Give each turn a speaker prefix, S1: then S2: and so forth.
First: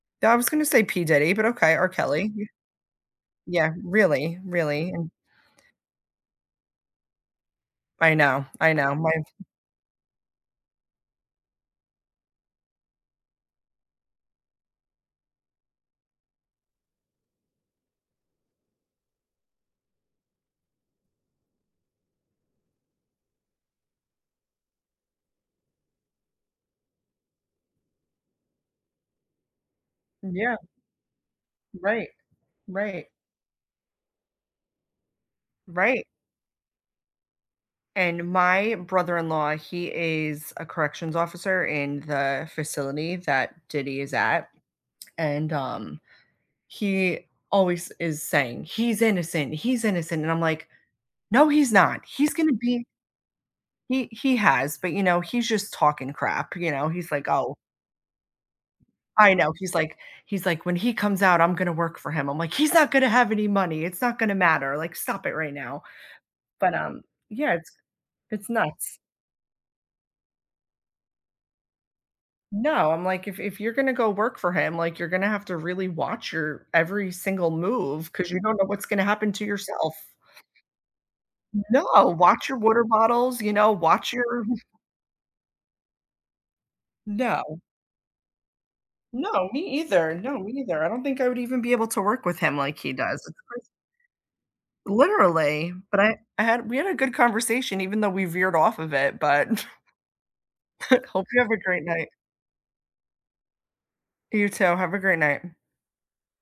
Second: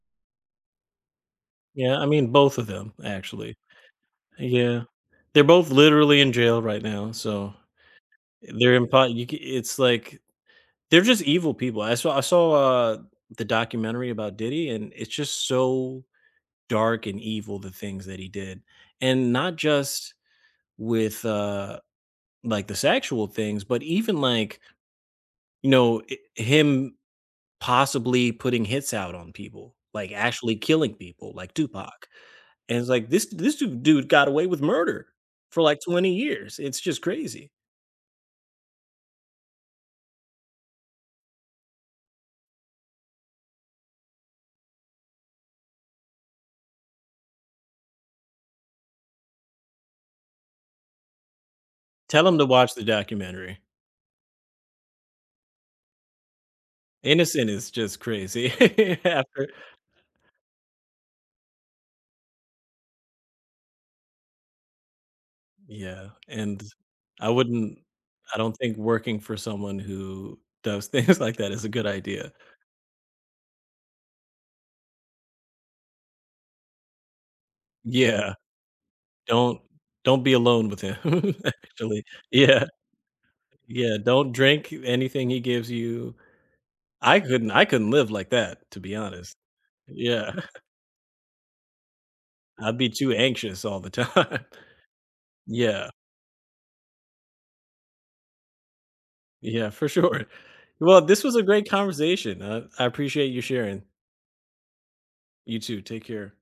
S1: I was gonna say P Diddy, but okay, R.
S2: Yeah, I mean
S1: Kelly.
S2: both of them actually.
S1: Yeah, really
S2: Yeah,
S1: really, and
S2: they're both literally in jail right now, so,
S1: I know,
S2: uh,
S1: I
S2: they're in
S1: know, my
S2: part you ca
S1: f
S2: it's, like They're just evil people, I saw I saw, uh, the documentary about Diddy, and it's just so dark and evil, the things that he did, and not just with, uh, like, the sexual things, but even like No, it Him possibly putting hits out on people, like,
S1: Yeah.
S2: actually killing people, like Tupac,
S1: Right.
S2: and it's
S1: Right.
S2: like, this this du dude got away with murder for, like,
S1: Right.
S2: 20 years, it's just crazy.
S1: And my brother-in-law, he is a corrections officer in the facility that Diddy is at, and, um, he always is saying, "He's innocent. He's innocent." And I'm like, "No, he's not.
S2: Tell
S1: He's
S2: 'em to
S1: gonna
S2: watch the
S1: be"
S2: documentary.
S1: He he has, but, you know, he's just talking to crap, you know? He's like,
S2: Innocent
S1: "Oh"
S2: is just crazy,
S1: I
S2: after
S1: know, he's like he's like, "When he comes out, I'm gonna work for him." I'm like, "He's not gonna have any money, it's not gonna matter. Like, stop it right now."
S2: Yeah, and
S1: but, um
S2: I
S1: Yeah, it's
S2: wouldn't I
S1: it's
S2: don't think
S1: nuts.
S2: working for someone who does things like that is a good idea.
S1: No, I'm like, "If if you're gonna go work for him, like, you're gonna have to really watch your every single move 'cause
S2: Yeah.
S1: you don't know what's gonna happen to
S2: "Don't
S1: yourself."
S2: don't be alone with him,
S1: No,
S2: actually."
S1: "Watch your
S2: Yeah.
S1: water bottles, you know?
S2: Yeah,
S1: Watch
S2: "Don't
S1: your" mm.
S2: drink you anything he gives you." I couldn't
S1: No.
S2: I couldn't live like that, to be honest.
S1: No, me either.
S2: Yeah.
S1: No, me neither, I don't think I would even be able to work with him like
S2: I'd be
S1: he
S2: too
S1: does. It's crazy.
S2: anxious all the time.
S1: Literally,
S2: Yeah.
S1: but I I had we had a good conversation even though we veered off of it, but
S2: Yeah, for sure. Well, this
S1: Hope
S2: was
S1: you
S2: a
S1: have a
S2: great
S1: great night.
S2: conversation, uh, I appreciate you sharing.
S1: You, too, have a great night.
S2: You, too, take care.